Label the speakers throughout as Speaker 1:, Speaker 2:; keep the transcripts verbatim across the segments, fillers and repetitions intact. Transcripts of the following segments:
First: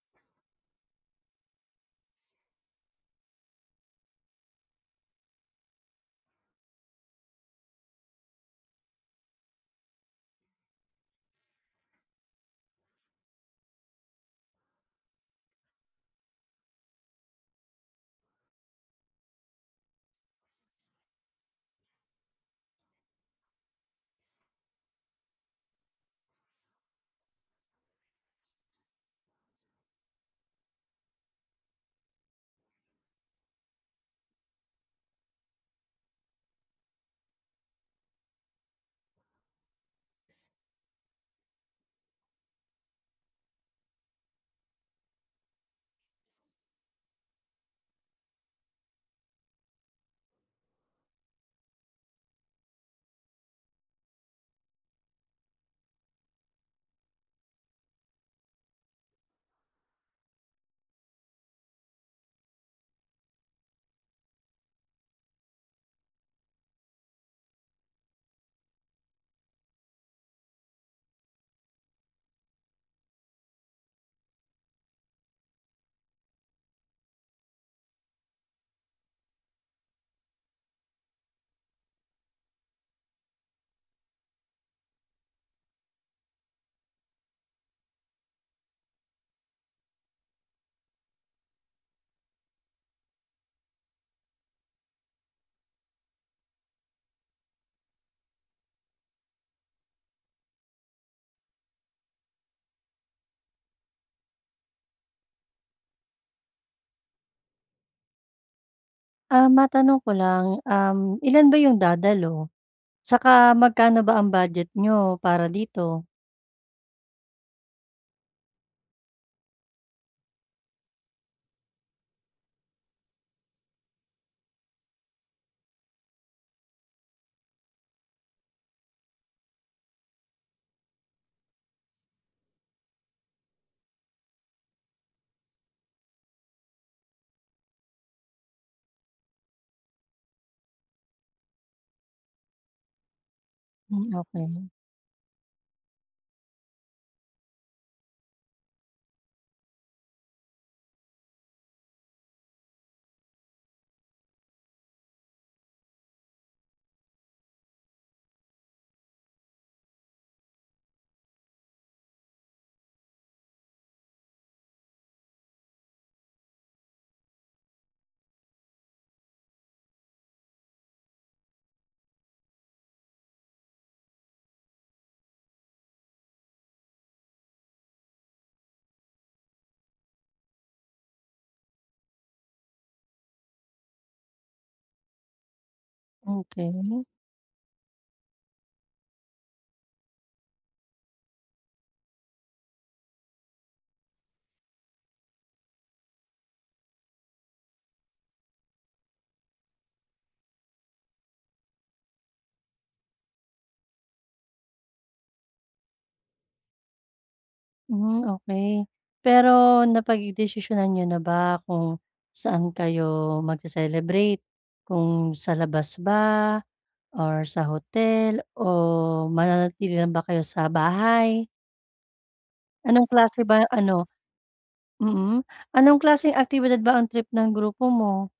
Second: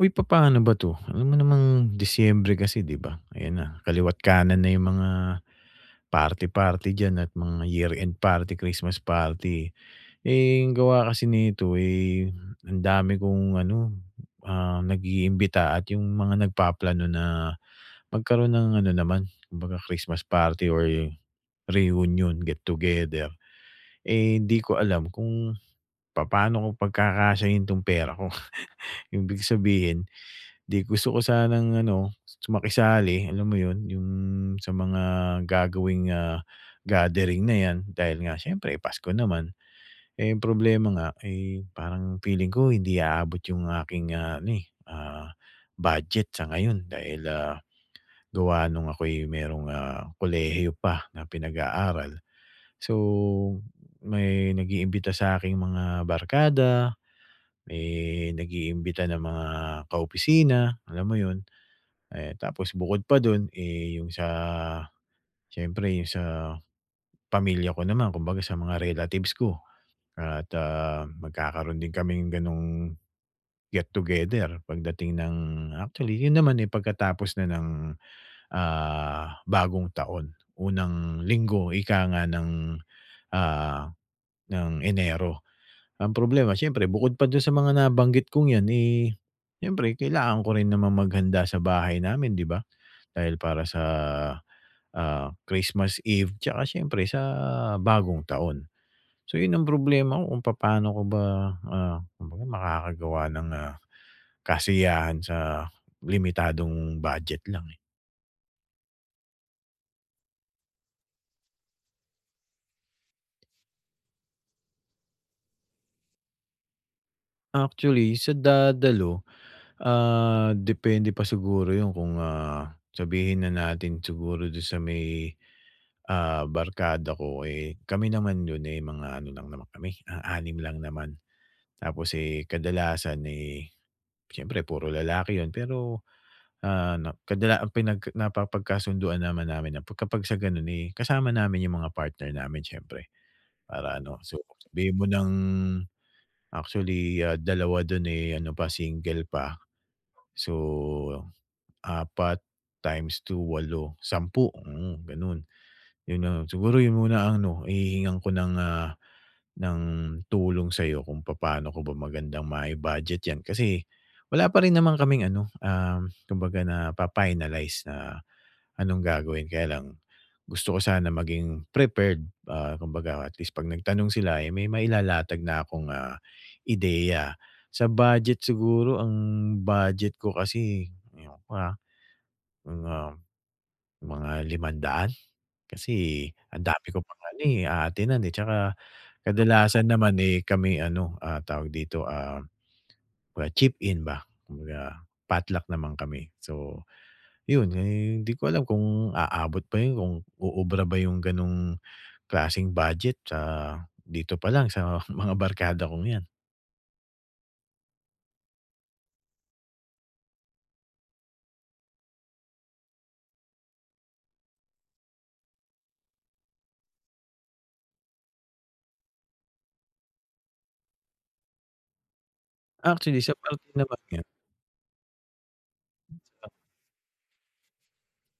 Speaker 1: Uy, papa'no ba 'to? Alam mo namang Disyembre kasi, 'di ba? Ayan na, kaliwa't kanan na 'yong mga party-party dyan at mga year-end party, Christmas party. Eh, gawa kasi nito, eh, ang dami kong ano, ah, nag-iimbita at 'yong mga nagpaplano na magkaroon ng ano naman, kumbaga Christmas party or reunion get-together. Eh, hindi ko alam kung, papano ko pagkakasiyahin 'tong pera ko. Ibig sabihin hindi, gusto ko sanang ano su makisali, alam mo 'yon, 'yong sa mga gagawing, ah, gathering na 'yan dahil nga siyempre pasko naman. Eh, ang problema nga, eh, parang feeling ko hindi aabot 'yong aking, ah, ano, eh, ah, budget sa ngayon dahil, ah, gawa no'ng ako'y mayro'ng, ah, kolehiyo pa na pinag-aaral. So, may nag-iimbita sa aking mga barkada, may nag-iimbita ng mga kaopisina, alam mo 'yon, eh, tapos bukod pa do'n, eh, 'yong sa siyempre 'yong sa pamilya ko naman, kumbaga sa mga relatives ko. At, ah, magkakaro'n din kaming gano'ng get together pagdating ng actually 'yon naman, eh, pagkatapos na ng, ah, bagong taon, unang linggo ika nga ng, ah, ng Enero. Ang problema siyempre bukod pa do'n sa mga nabanggit kong 'yan, eh, siyempre kailangan ko rin namang maghanda sa bahay namin, 'di ba. Dahil para sa, ah, Christmas Eve 'tsaka siyempre sa Bagong Taon. So 'yon ang problema ko kung papano ko ba, ah, kumbaga makakagawa ng, ah, kasiyahan sa limitadong budget lang, eh.
Speaker 2: Ah, matanong ko lang, um, ilan ba 'yong dadalo? 'Saka magkano ba ang budget niyo para dito?
Speaker 1: Actually sa dadalo, ah, depende pa siguro 'yon kung, ah, sabihin na natin siguro do'n sa may, ah, barkada ko, eh, kami naman 'yon, eh, mga ano lang naman kami, ah, anim lang naman. Tapos, eh, kadalasan, eh, siyempre puro lalaki 'yon pero, ah, nap kadala ang pinag napapagkasunduan naman namin na 'pagka sa gano'n, eh, kasama namin 'yong mga partner namin siyempre para
Speaker 2: Hmm,
Speaker 1: ano So
Speaker 2: okay.
Speaker 1: sabihin mo ng actually dalawa do'n, eh, ano pa single pa, so, apat times two walo, sampu, mm, gano'n. 'Yon na siguro 'yon muna ang ano hihihingan ko ng, ah, ng tulong sa'yo kung papano ko ba magandang mai-budget 'yan kasi, wala pa rin naman kaming ano um, kumbaga napa-finalize na anong gagawin. Kaya lang gusto ko sana maging prepared, ah, kumbaga atleast kapag nagtanong sila, eh, may mailalatag na akong, ah, ideya. Sa budget siguro, ang budget ko kasi ayon pa, mga mga limang daan kasi ang dami ko
Speaker 2: Okay.
Speaker 1: pang ano, eh, a-attend-nan, eh. At tsaka kadalasan naman, eh, kami ano, ah, tawag dito, ah, cheap in ba, kumbaga potluck naman kami. So 'yon, eh, hindi ko alam kung aabot ba 'yon, kung uubra ba 'yong ganong klaseng budget sa dito pa lang sa mga barkada kong yan.
Speaker 2: Hmm, okey pero napagdesisyonan niyo na ba kung saan kayo magce-celebrate, kung sa labas ba or sa hotel, o mananatili lang ba kayo sa bahay? Anong
Speaker 1: Actually, sa
Speaker 2: klase
Speaker 1: parte
Speaker 2: ba
Speaker 1: namang
Speaker 2: ano
Speaker 1: yun
Speaker 2: mm, anong klaseng
Speaker 1: [unintelligible]
Speaker 2: aktibidad ba ang trip ng grupo mo?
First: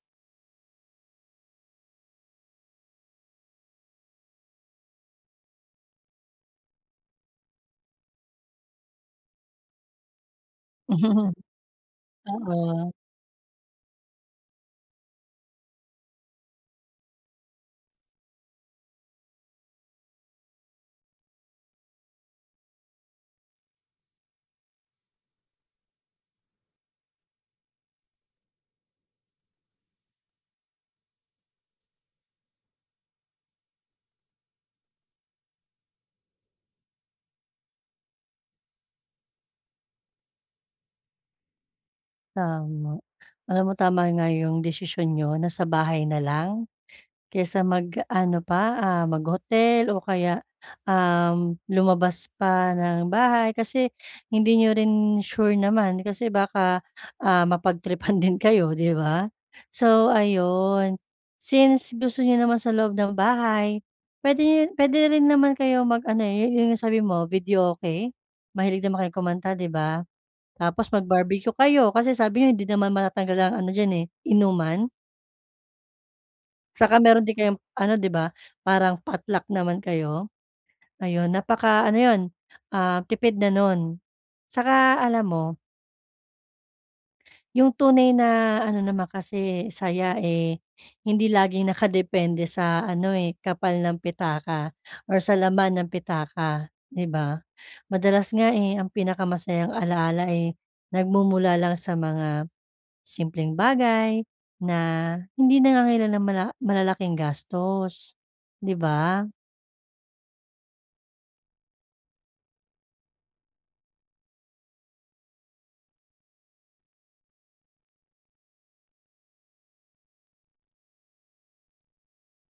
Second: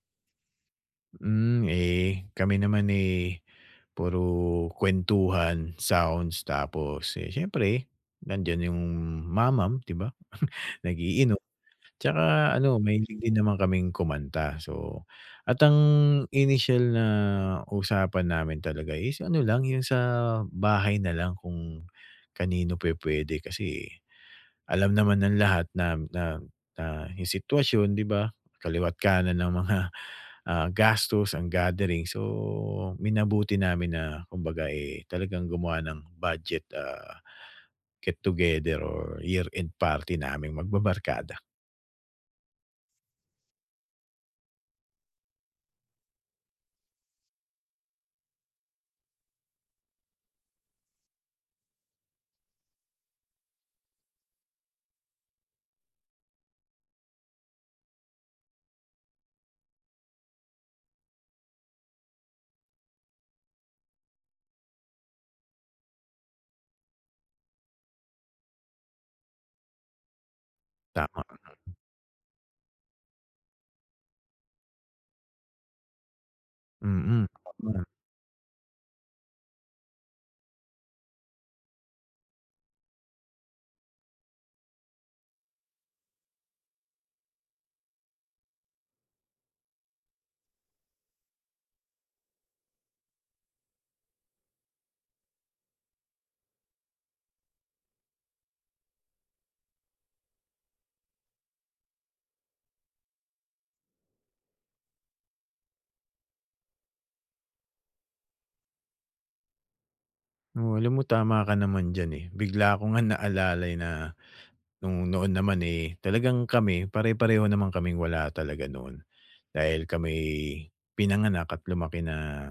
Speaker 1: Hmm, eh, kami naman eh, puro kwentuhan, sounds tapos eh, siyempre nandiyan yung mamam, 'di ba? Nag-iinom tsaka ano,
Speaker 2: Oo.
Speaker 1: mahilig din naman kaming kumanta. So, at ang initial na usapan namin talaga is ano lang, yung sa bahay nalang kung kanino pwe-puwede kasi eh, alam naman ng lahat na na na yung sitwasyon, 'di ba? Kaliwat-kanan ang mga, ah, gastos, ang gathering so minabuti namin na kumbaga eh, talagang gumawa ng budget ah, get together or year-end party naming magbabarkada.
Speaker 2: Tama. Alam mo tama nga 'yong desisyon niyo nasa bahay na lang, kaysa mag-ano pa, ah, mag-hotel o kaya, um, lumabas pa ng bahay kasi hindi n'yo rin sure naman kasi baka, ah, mapag-tripan din kayo, 'di ba? So ayun, since gusto n'yo naman sa loob ng bahay puwede nyo puwede rin naman kayo mag-ano eh, yo 'yong sabi mo, videoke? Mahilig din naman kayo kumanta, 'di ba? Tapos
Speaker 1: Tama,
Speaker 2: mag-barbecue
Speaker 1: mm.
Speaker 2: kayo kasi sabi nyo hindi naman matatanggal ang ano diyan eh, inuman. 'Tsaka meron
Speaker 1: Mm,
Speaker 2: din kayong,
Speaker 1: [unintelligible]
Speaker 2: ano 'di ba, parang potluck naman kayo. Ayon, napaka-ano 'yon, ah, tipid na no'n. Saka alam mo 'yong tunay na ano naman kasi saya, eh, hindi laging nakadepende sa ano, eh, kapal ng pitaka or sa laman ng pitaka, 'di ba? Madalas nga, eh, ang pinakamasayang alaala, eh, nagmumula lang sa mga simpleng bagay, na hindi nangangailangan ng mala malalaking gastos, 'di ba?
Speaker 1: Oo, alam mo tama ka naman diyan, eh. Bigla ko nga naalalay na no'ng noon naman, eh, talagang kami pare-pareho naman kaming wala talaga noon. Dahil kami'y pinanganak at lumaki na,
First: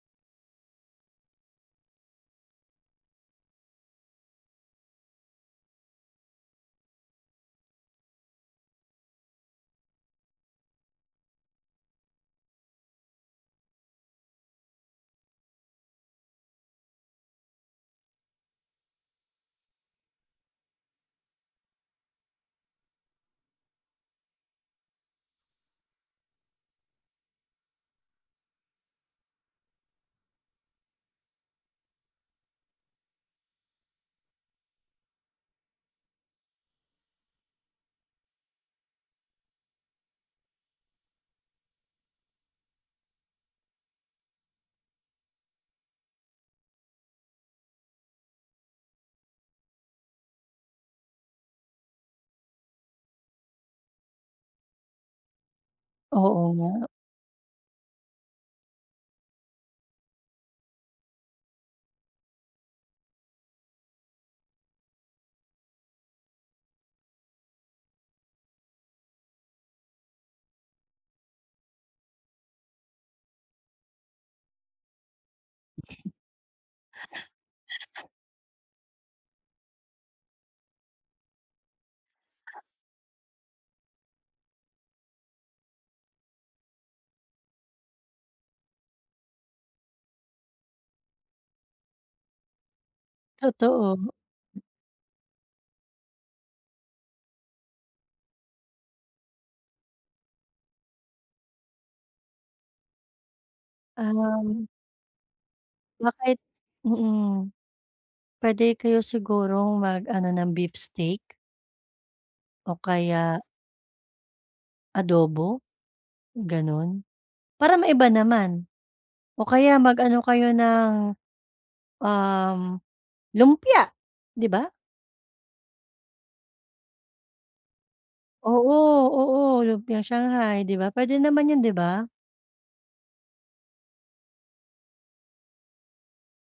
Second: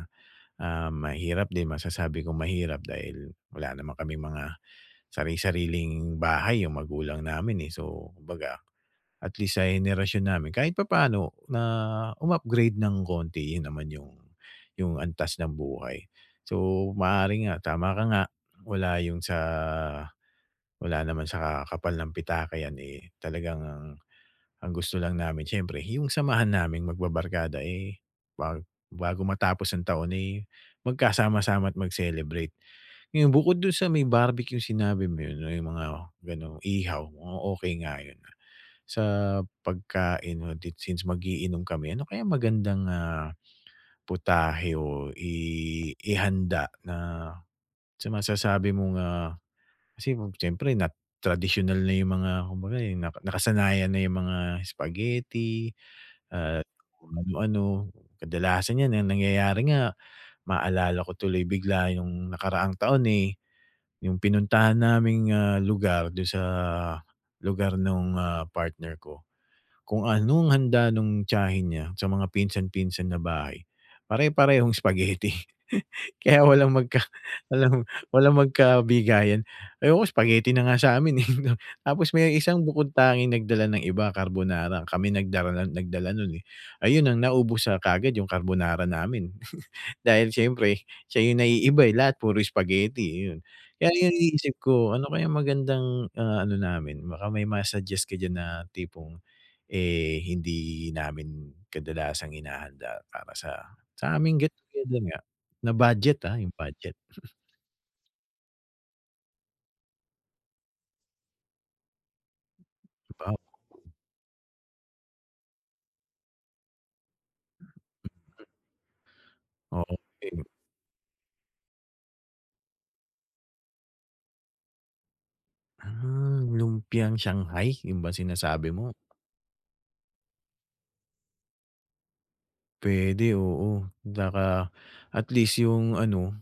Speaker 1: ah, mahirap din, masasabi kong mahirap dahil wala naman kaming mga sari-sariling bahay 'yong magulang namin, eh. So kumbaga, at least sa henerasyon namin, kahit papano na um-upgrade ng konti rin naman 'yong 'yong antas ng buhay. So maaari nga, tama ka nga, wala 'yong sa wala naman sa kapal ng pitaka 'yan, eh, talagang ang ang gusto lang namin syempre 'yong samahan naming magbabarkada, eh, bag bago matapos ang taon, eh, magkasama-sama at mag-celebrate. Ngayon, bukod do'n sa may barbecue sinabi mo 'yon, 'no, 'yong mga gano'ng ihaw, mukhang okey nga 'yon, ah. Sa pagkain o dit since mag-iinom kami, ano kaya magandang, ah, putahe o i ihanda na sa masasabi mo nga kasi mo syempre na tradisyunal na 'yong mga kumbaga, eh, naka nakasanayan na 'yong mga spaghetti
Speaker 2: Oo
Speaker 1: at
Speaker 2: nga.
Speaker 1: kung ano. Kadalasan 'yan na nangyayari nga maalala ko tuloy bigla 'yong nakaraang taon, eh, 'yong pinuntahan naming, ah, lugar, do'n sa lugar no'ng, ah, partner ko. Kung anong handa no'ng tiyahin niya, sa mga pinsan-pinsan na bahay, pare-parehong spaghetti. Kaya walang mag ka walang walang magkabigayan. Ayoko, spaghetti na nga sa 'min, eh. Tapos may isang bukod-tanging nagdala ng iba, carbonara, kami nagdara nagdala no'n, eh. Ayun ang naubos, ah, kaagad 'yong carbonara namin. Dahil syempre siya 'yong naiiba, eh, lahat puro spaghetti, eh, iyon. Kaya
Speaker 2: Totoo.
Speaker 1: 'yong iniisip ko ano kaya magandang, ah, ano namin? Baka may ma-suggest ka diyan na tipong, eh, hindi namin kadalasang hinahanda para sa sa aming get
Speaker 2: Um
Speaker 1: together nga, na budget, ah,
Speaker 2: Bakit
Speaker 1: 'yong budget.
Speaker 2: mm. Pwede kayo sigurong mag-ano ng beef steak? O
Speaker 1: 'Di ba.
Speaker 2: kaya adobo? Gano'n, para maiba naman o kaya
Speaker 1: O
Speaker 2: mag ano
Speaker 1: [unintelligible]
Speaker 2: kayo ng, um, lumpia, 'di ba?
Speaker 1: Ah, lumpiang shanghai 'yon ba sinasabi
Speaker 2: Oo,
Speaker 1: mo?
Speaker 2: oo, lumpiang shanghai 'di ba, puwede naman 'yon, 'di ba?
Speaker 1: Puwede, oo, daka atleast 'yong ano,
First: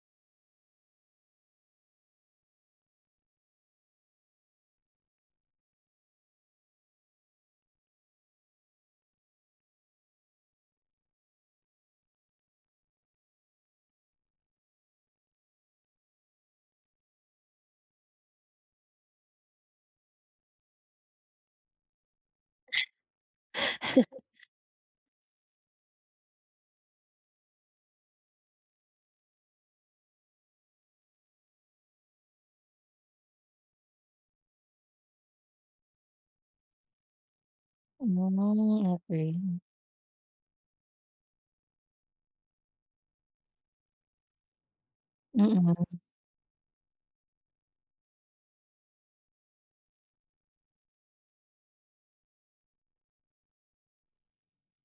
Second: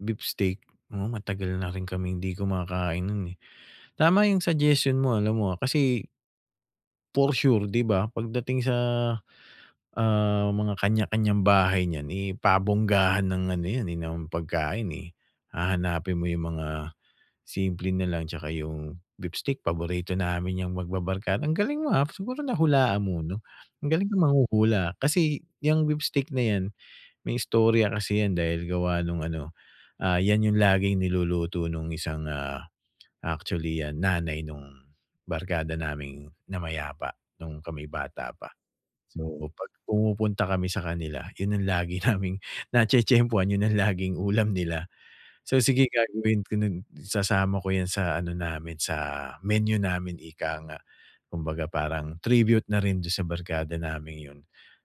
Speaker 1: beef steak. Oo, matagal naring kaming hindi kumakain no'n, eh. Tama 'yong suggestion mo alam mo, ah, kasi for sure 'di ba, pagdating sa, ah, mga kanya-kanyang bahay niyan, eh, pabonggahan ng ano 'yan, eh, ng pagkain, eh. Hahanapin mo 'yong mga simple nalang atsaka 'yong beef steak paborito namin 'yang magbabarkada ang galing mo, ah, siguro nahulaan mo 'no. Ang galing mong manghuhula, kasi 'yang beef steak na 'yan may istorya kasi 'yan dahil gawa no'ng ano, ah, 'yan 'yong laging niluluto no'ng isang, ah, actually, ah, nanay no'ng, barkada naming namayapa no'ng kami bata pa. So
Speaker 2: [unintelligible]
Speaker 1: 'pag pumupunta kami sa kanila 'yon ang lagi naming natye-tyempuhan, 'yon ang laging ulam nila. So, sige
Speaker 2: Mm.
Speaker 1: gagawin ko no'n, sasama ko 'yan sa ano namin, sa menu namin ika nga, kumbaga parang tribute na rin do'n sa barkada naming 'yon.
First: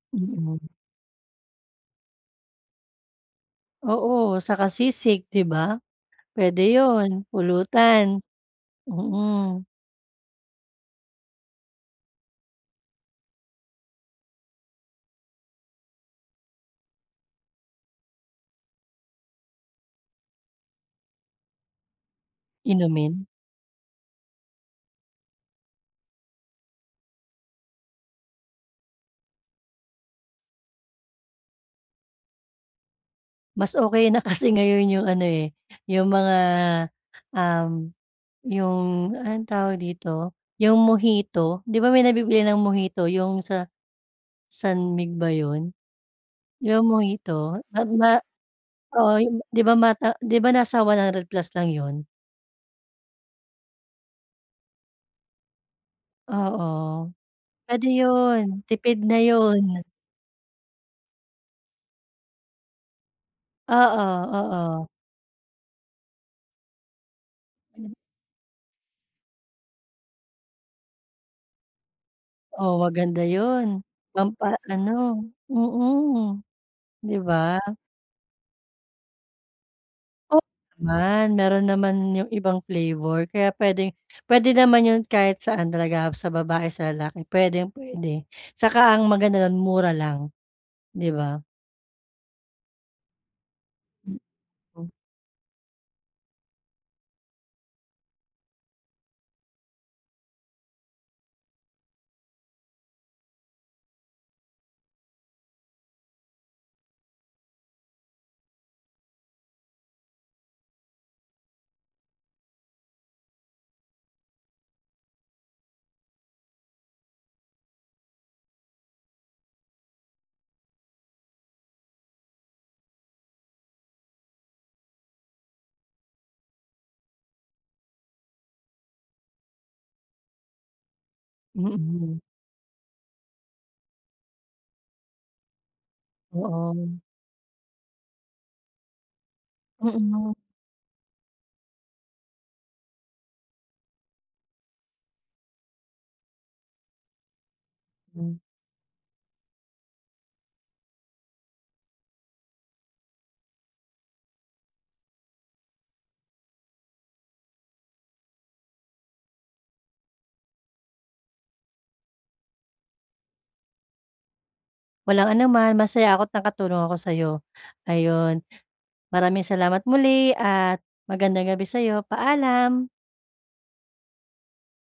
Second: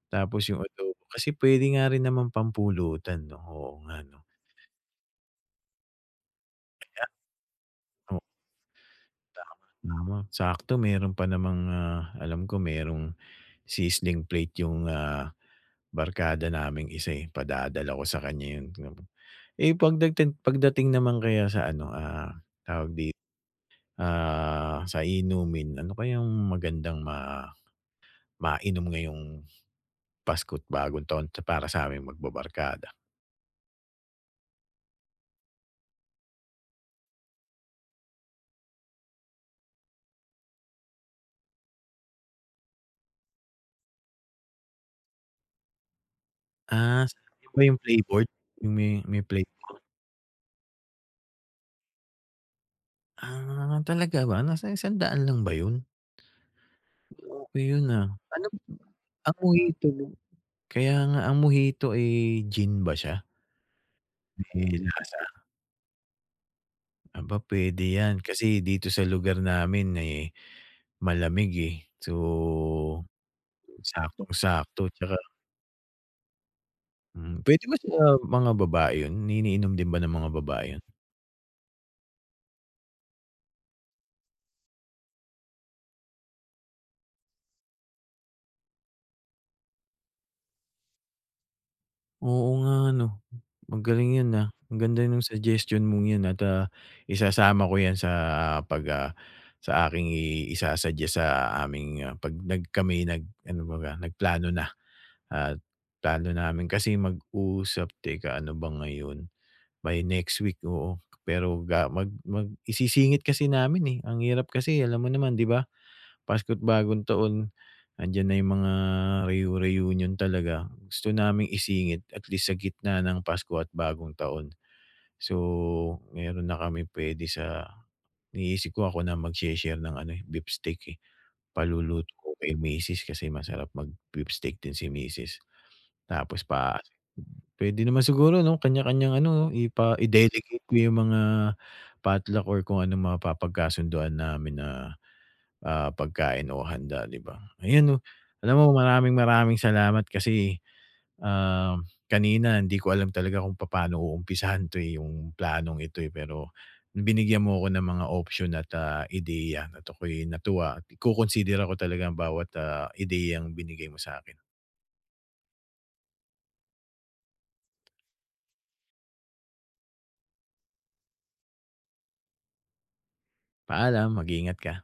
Speaker 1: Tapos
Speaker 2: Mm.
Speaker 1: 'yong adobo kasi puwede nga rin namang pampulutan 'no, oo nga 'no.
Speaker 2: Oo, 'saka sisig, 'di ba? Puwede
Speaker 1: Kaya
Speaker 2: 'yon, pulutan.
Speaker 1: O
Speaker 2: Mm.
Speaker 1: Tama, oo sakto mayro'n pa namang, ah, alam ko merong sizzling plate 'yong, ah, barkada naming isa, eh, padadala ko sa kanya 'yon. [unintelligible] Eh, 'pagdagting pagdating naman kaya sa ano, ah, tawag dito,
Speaker 2: Inumin.
Speaker 1: ah, sa inumin ano kayang magandang ma mainom ngayong Pasko't-Bagong Taon para sa aming magbabarkada?
Speaker 2: Mas okey na kasi ngayon 'yong ano, eh, 'yong mga, um, 'yong anong tawag dito, 'yong mojito. 'Di ba may nabibili ng mojito 'yong sa, San Mig ba 'yon? 'Yong
Speaker 1: Ah, sabi mo
Speaker 2: mojito
Speaker 1: 'yong
Speaker 2: ma ma
Speaker 1: flavored? 'Yong may
Speaker 2: oo,
Speaker 1: may
Speaker 2: 'yong 'di ba
Speaker 1: flavor.
Speaker 2: nasa 'di ba nasa one hundred plus lang 'yon?
Speaker 1: Ah, talaga ba? Nasa isang daan lang ba 'yon?
Speaker 2: Oo,
Speaker 1: Okey 'yon,
Speaker 2: puwede
Speaker 1: ah.
Speaker 2: 'yon.
Speaker 1: Ano
Speaker 2: Tipid na
Speaker 1: ang
Speaker 2: 'yon.
Speaker 1: mojito rin kaya nga ang mojito, eh, gin ba siya?
Speaker 2: Oo,
Speaker 1: May
Speaker 2: oo.
Speaker 1: lasa? Aba, puwede 'yan. Kasi dito sa lugar namin, eh, malamig, eh, so
Speaker 2: Oh, maganda 'yon,
Speaker 1: saktong sakto 'tsaka
Speaker 2: pampa-ano mm. 'Di
Speaker 1: Hmm.
Speaker 2: ba?
Speaker 1: Puwede ba sa mga babae 'yon. Ni ininom din ba ng mga
Speaker 2: O
Speaker 1: babae 'yon?
Speaker 2: naman. Mayro'n naman 'yong ibang flavor kaya puwedeng puwede naman 'yon kahit saan talaga, sa babae, sa lalaki, puwedeng puwede. Saka ang maganda do'n mura lang, 'di ba?
Speaker 1: Oo nga, 'no.
Speaker 2: Hmm,
Speaker 1: Magaling 'yon, ah. Ang
Speaker 2: o
Speaker 1: ganda no'ng suggestion mong 'yon at, ah, isasama ko 'yan sa pag ah, sa aking i isa-suggest sa aming, ah, 'pag nag kami'y nag ano baga, nagplano na at plano namin kasi mag-usap Teka, ano ba ngayon? By next week, oo pero ga mag mag isisingit kasi namin, eh. Ang hirap kasi alam mo naman, 'di ba? Pasko't Bagong Taon. 'Andiyan na mga reu-reunion talaga. Gusto naming isingit at least sa gitna ng Pasko at Bagong Taon. So mayro'n na kaming puwede sa iniisip ko ako na magshe-share ng ano, eh, beef steak, eh. Paluluto
Speaker 2: Mm.
Speaker 1: ko kay Misis, kasi masarap mag-beef steak din si Misis. Tapos pa
Speaker 2: Oo.
Speaker 1: puwede naman siguro, 'no, kaniya-kaniyang ano, oh, ipa
Speaker 2: Mm.
Speaker 1: i-delegate ko 'yong mga potluck or kung anong mapapagkasunduan namin na, ah, pagkain o handa, 'di ba. Ayun, oh,
Speaker 2: Hmm.
Speaker 1: alam mo, maraming maraming salamat kasi, ah, kanina hindi ko alam talaga kung papano uumpisahan 'to, eh, 'yong planong ito, eh, pero binigyan mo ko ng mga option at, ah, ideya at ako'y natuwa at iko-consider ko talaga bawat, ah, ideyang binigay mo sa 'kin.
Speaker 2: Walang anuman. Masaya ako't nakatulong ako sa 'yo. Ayun. Maraming salamat muli at magandang gabi sa 'yo. Paalam.
Speaker 1: Paalam. Mag-ingat ka.